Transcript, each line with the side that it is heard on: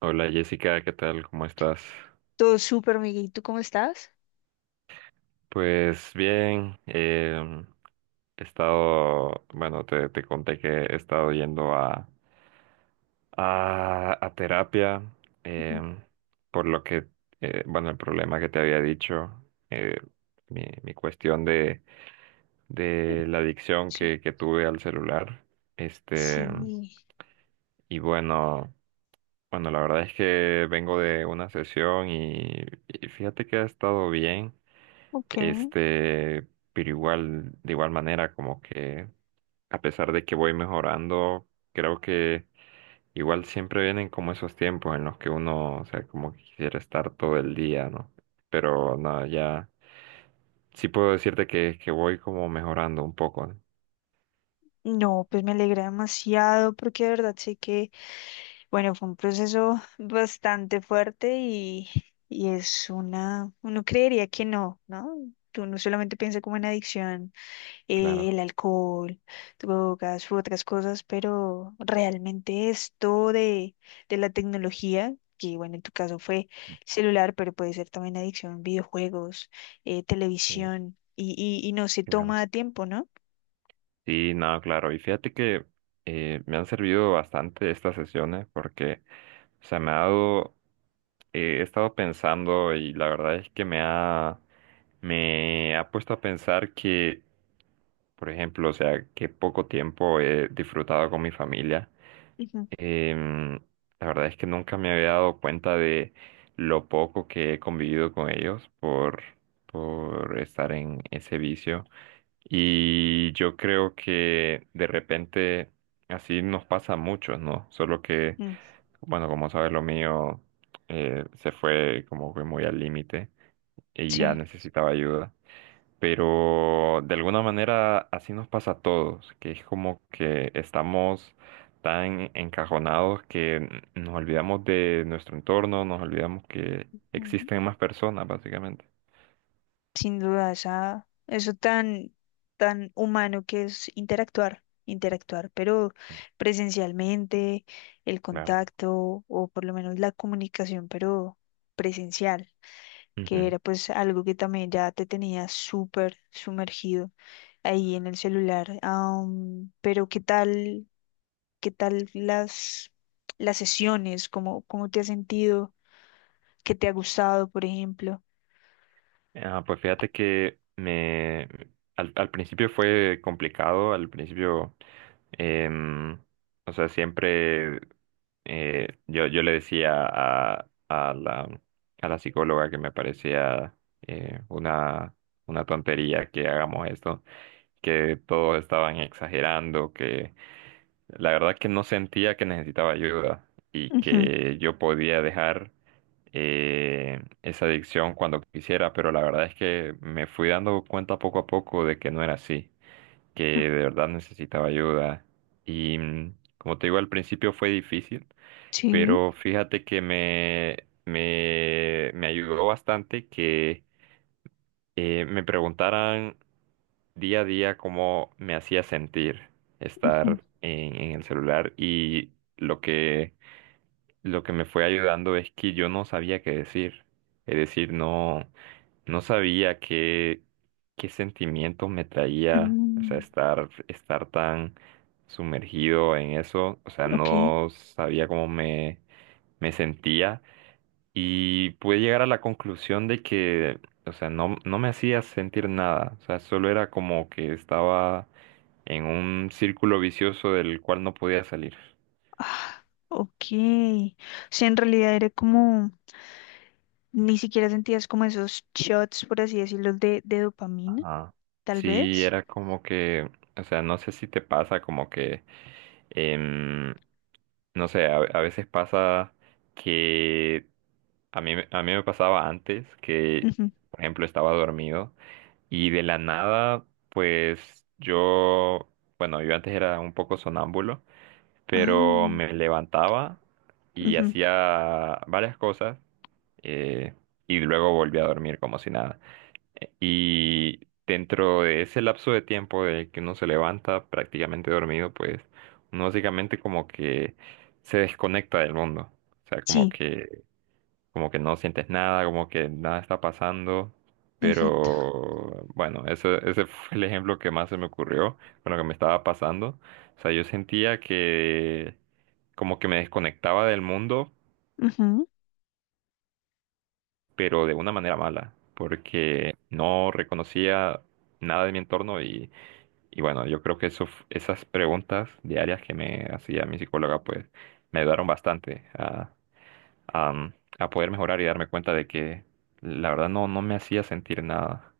right: Hola Jessica, ¿qué tal? ¿Cómo estás?
left: Todo súper, Miguel. ¿Y tú cómo estás?
right: Pues bien, he estado, bueno, te conté que he estado yendo a terapia,
left: Ujú.
right: em, por lo que, bueno, el problema que te había dicho, eh, mi cuestión de,
left: Sí,
right: de la adicción
left: sí.
right: que tuve al celular. Este,
left: Sí.
right: y bueno, bueno, la verdad es que vengo de una sesión y fíjate que ha estado bien.
left: Ok.
right: Este, pero igual, de igual manera, como que a pesar de que voy mejorando, creo que igual siempre vienen como esos tiempos en los que uno, o sea, como que quisiera estar todo el día, ¿no? Pero no, ya sí puedo decirte que voy como mejorando un poco, ¿no?
left: No, pues me alegra demasiado porque de verdad sé que, bueno, fue un proceso bastante fuerte y es uno creería que no, ¿no? Uno solamente piensa como en adicción.
right: Claro,
left: El alcohol, drogas u otras cosas, pero realmente esto de la tecnología, que bueno, en tu caso fue celular, pero puede ser también adicción, videojuegos,
right: sí,
left: televisión, y no se
right: claro.
left: toma a tiempo, ¿no?
right: Sí, no, claro. Y fíjate que me han servido bastante estas sesiones porque, o sea, me ha dado, he estado pensando y la verdad es que me ha puesto a pensar que, por ejemplo, o sea, que poco tiempo he disfrutado con mi familia.
left: Ujú.
right: Em, la verdad es que nunca me había dado cuenta de lo poco que he convivido con ellos por estar en ese vicio. Y yo creo que de repente así nos pasa a muchos, ¿no? Solo que,
left: Mm.
right: bueno, como sabes, lo mío se fue como que muy al límite y ya
left: Sí.
right: necesitaba ayuda, pero de alguna manera así nos pasa a todos, que es como que estamos tan encajonados que nos olvidamos de nuestro entorno, nos olvidamos que existen más personas, básicamente.
left: Sin duda, eso tan humano que es interactuar, interactuar, pero presencialmente, el
right: Claro.
left: contacto o por lo menos la comunicación, pero presencial, que
right: Ujú.
left: era pues algo que también ya te tenía súper sumergido ahí en el celular. Pero ¿qué tal las sesiones? ¿Cómo te has sentido? ¿Qué te ha gustado, por ejemplo?
right: Ah, pues fíjate que al principio fue complicado, al principio, em, o sea, siempre yo le decía a la psicóloga que me parecía eh, una, una tontería que hagamos esto, que todos estaban exagerando, la verdad que no sentía que necesitaba ayuda y
left: Ujú.
right: que yo podía dejar esa adicción cuando quisiera, pero la verdad es que me fui dando cuenta poco a poco de que no era así, que de verdad necesitaba ayuda. Y como te digo, al principio fue difícil,
left: Sí.
right: pero fíjate que me, me ayudó bastante que me preguntaran día a día cómo me hacía sentir estar en el celular y lo que me fue ayudando es que yo no sabía qué decir. Es decir, no, no sabía qué, qué sentimientos me traía, o sea,
left: Mm.
right: estar, estar tan sumergido en eso, o sea,
left: Ok.
right: no sabía cómo me, me sentía y pude llegar a la conclusión de que, o sea, no, no me hacía sentir nada, o sea, solo era como que estaba en un círculo vicioso del cual no podía salir.
left: Ah, ok. O sea, en realidad era como, ni siquiera sentías como esos shots, por así decirlo, de dopamina,
right: Ajá.
left: tal
right: Sí,
left: vez.
right: era como que, o sea, no sé si te pasa como que, em, no sé, a veces pasa que a mí me pasaba antes que,
left: Ujú.
right: por ejemplo, estaba dormido y de la nada, pues yo, bueno, yo antes era un poco sonámbulo, pero
left: Ah,
right: me levantaba y
left: ujú.
right: hacía varias cosas, eh, y luego volvía a dormir como si nada. Y dentro de ese lapso de tiempo de que uno se levanta prácticamente dormido, pues uno básicamente como que se desconecta del mundo. O sea, como
left: Sí,
right: que, como que no sientes nada, como que nada está pasando.
left: exacto.
right: Pero bueno, ese fue el ejemplo que más se me ocurrió con lo que me estaba pasando. O sea, yo sentía que como que me desconectaba del mundo,
left: Ujú.
right: pero de una manera mala, porque no reconocía nada de mi entorno. Y bueno, yo creo que eso, esas preguntas diarias que me hacía mi psicóloga, pues me ayudaron bastante a, mm, a poder mejorar y darme cuenta de que la verdad no, no me hacía sentir nada.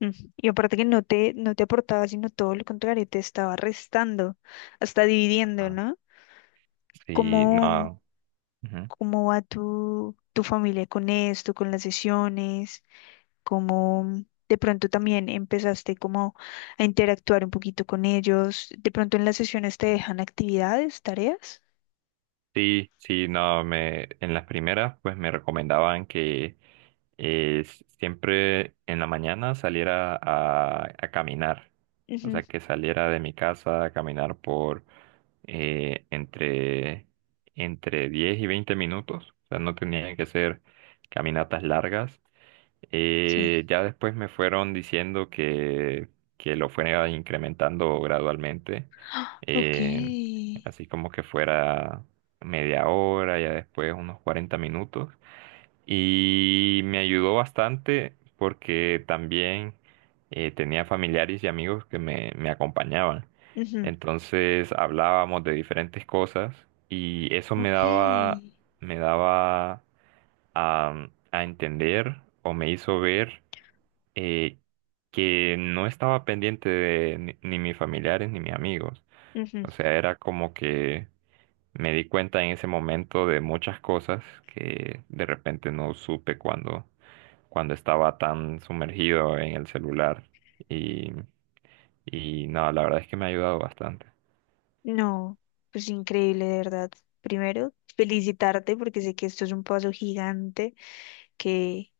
left: Mm. Y aparte que no te aportaba, sino todo lo contrario, te estaba restando, hasta dividiendo,
right: Ah,
left: ¿no?
right: sí,
left: ¿Cómo,
right: no. Ujú.
left: cómo va tu familia con esto, con las sesiones? Cómo de pronto también empezaste como a interactuar un poquito con ellos. De pronto en las sesiones te
right: Sí.
left: dejan actividades, tareas.
right: Sí, sí, no, en las primeras pues me recomendaban que siempre en la mañana saliera a caminar, o
left: Ujú.
right: sea, que saliera de mi casa a caminar por, eh, entre, entre 10 y 20 minutos, o sea, no tenían que ser caminatas largas.
left: Sí.
right: Ya después me fueron diciendo que lo fuera incrementando gradualmente,
left: Ok.
right: eh, así como que fuera media hora, ya después unos 40 minutos. Y me ayudó bastante porque también tenía familiares y amigos que me acompañaban.
left: Ujú.
right: Entonces hablábamos de diferentes cosas y eso me daba,
left: Ok.
right: me daba a, a entender o me hizo ver eh, que no estaba pendiente de ni mis familiares ni mis amigos.
left: Ujú.
right: O sea, era como que me di cuenta en ese momento de muchas cosas que de repente no supe cuando cuando estaba tan sumergido en el celular. Y, y no, la verdad es que me ha ayudado bastante.
left: No, pues increíble, de verdad. Primero, felicitarte porque sé que esto es un paso gigante que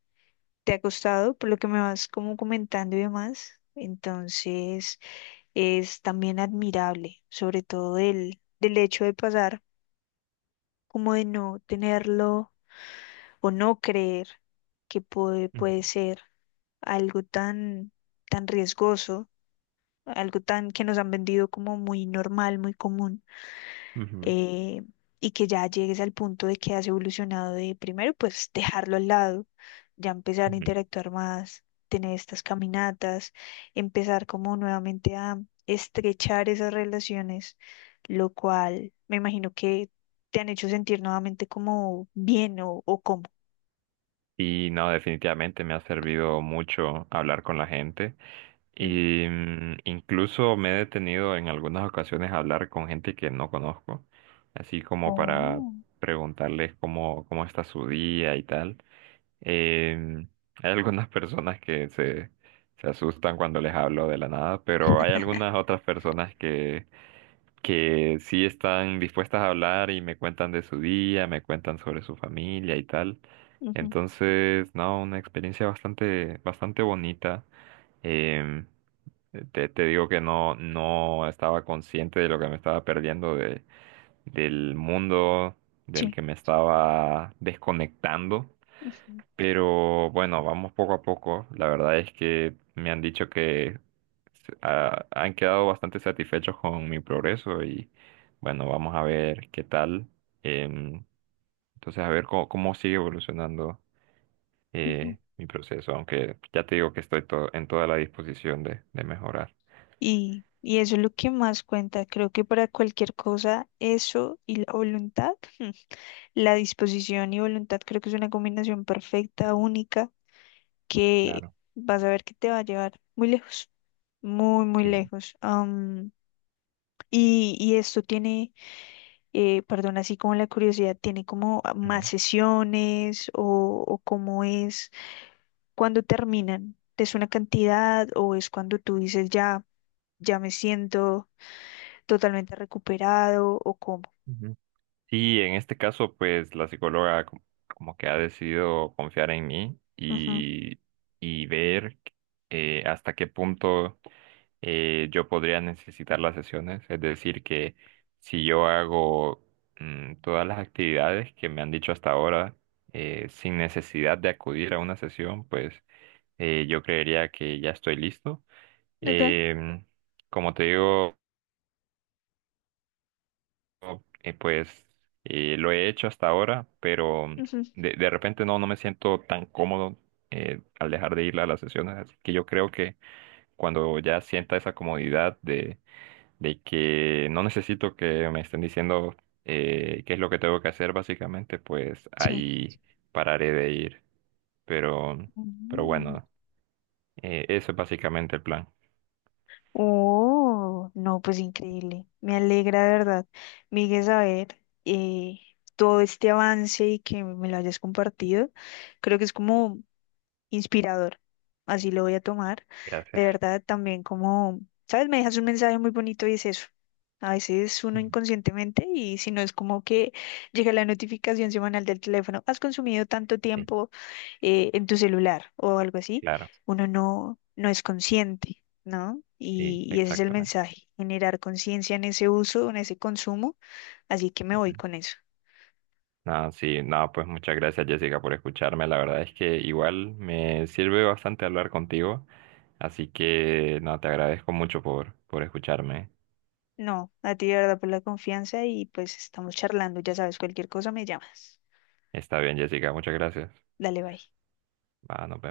left: te ha costado, por lo que me vas como comentando y demás. Entonces, es también admirable, sobre todo del hecho de pasar. Como de no tenerlo o no creer que puede,
right: Ujú,
left: puede ser algo tan riesgoso, algo tan que nos han vendido como muy normal, muy común,
right: ujú,
left: eh, y que ya llegues al punto de que has evolucionado de primero, pues dejarlo al lado, ya empezar a
right: ujú.
left: interactuar más, tener estas caminatas, empezar como nuevamente a estrechar esas relaciones, lo cual me imagino que te han hecho sentir nuevamente como bien o como.
right: Y no, definitivamente me ha servido mucho hablar con la gente.
left: Mm.
right: Y incluso me he detenido en algunas ocasiones a hablar con gente que no conozco, así como para
left: Oh.
right: preguntarles cómo, cómo está su día y tal. Eh, Hay algunas personas que se asustan cuando les hablo de la nada, pero hay algunas otras personas que sí están dispuestas a hablar y me cuentan de su día, me cuentan sobre su familia y tal.
left: Ujú.
right: Entonces, no, una experiencia bastante, bastante bonita. Em, te digo que no, no estaba consciente de lo que me estaba perdiendo de, del mundo del
left: Sí.
right: que me estaba desconectando.
left: Ujú,
right: Pero bueno, vamos poco a poco. La verdad es que me han dicho que han quedado bastante satisfechos con mi progreso y bueno, vamos a ver qué tal. Em, entonces, a ver cómo, cómo sigue evolucionando
left: ujú.
right: mi proceso, aunque ya te digo que estoy en toda la disposición de mejorar.
left: Y eso es lo que más cuenta. Creo que para cualquier cosa, eso y la voluntad. La disposición y voluntad creo que es una combinación perfecta, única, que
right: Claro,
left: vas a ver que te va a llevar muy lejos, muy, muy
right: sí.
left: lejos. Y esto tiene, perdón, así como la curiosidad, tiene como más
right: Ujú,
left: sesiones o cómo es cuando terminan. ¿Es una cantidad o es cuando tú dices ya, ya me siento totalmente recuperado o cómo?
right: ujú. Sí, en este caso, pues la psicóloga como que ha decidido confiar en mí
left: Ujú.
right: y ver hasta qué punto yo podría necesitar las sesiones. Es decir, que si yo hago todas las actividades que me han dicho hasta ahora, sin necesidad de acudir a una sesión, pues yo creería que ya estoy listo.
left: Ok.
right: Em, Como te digo, pues lo he hecho hasta ahora, pero
left: Ujú.
right: de repente no, no me siento tan cómodo al dejar de ir a las sesiones. Así que yo creo que cuando ya sienta esa comodidad de que no necesito que me estén diciendo qué es lo que tengo que hacer, básicamente, pues
left: Sí.
right: ahí pararé de ir. Pero, mm, pero
left: Mm.
right: bueno, eso es básicamente el plan.
left: Oh, no, pues increíble. Me alegra, de verdad, Miguel, saber, todo este avance y que me lo hayas compartido. Creo que es como inspirador. Así lo voy a tomar. De
right: Gracias.
left: verdad, también como, ¿sabes? Me dejas un mensaje muy bonito y es eso. A veces uno
right: Ujú.
left: inconscientemente y si no es como que llega la notificación semanal del teléfono, has consumido tanto
right: Sí,
left: tiempo, en tu celular o algo así,
right: claro,
left: uno no es consciente, ¿no?
right: sí,
left: Y ese es el
right: exactamente.
left: mensaje, generar conciencia en ese uso, en ese consumo, así que me voy con eso.
right: No, sí, nada, pues muchas gracias, Jessica, por escucharme. La verdad es que igual me sirve bastante hablar contigo. Así que no, te agradezco mucho por escucharme.
left: No, a ti de verdad por la confianza y pues estamos charlando, ya sabes, cualquier cosa me llamas.
right: Está bien, Jessica, muchas gracias.
left: Dale, bye.
right: Va, nos vemos.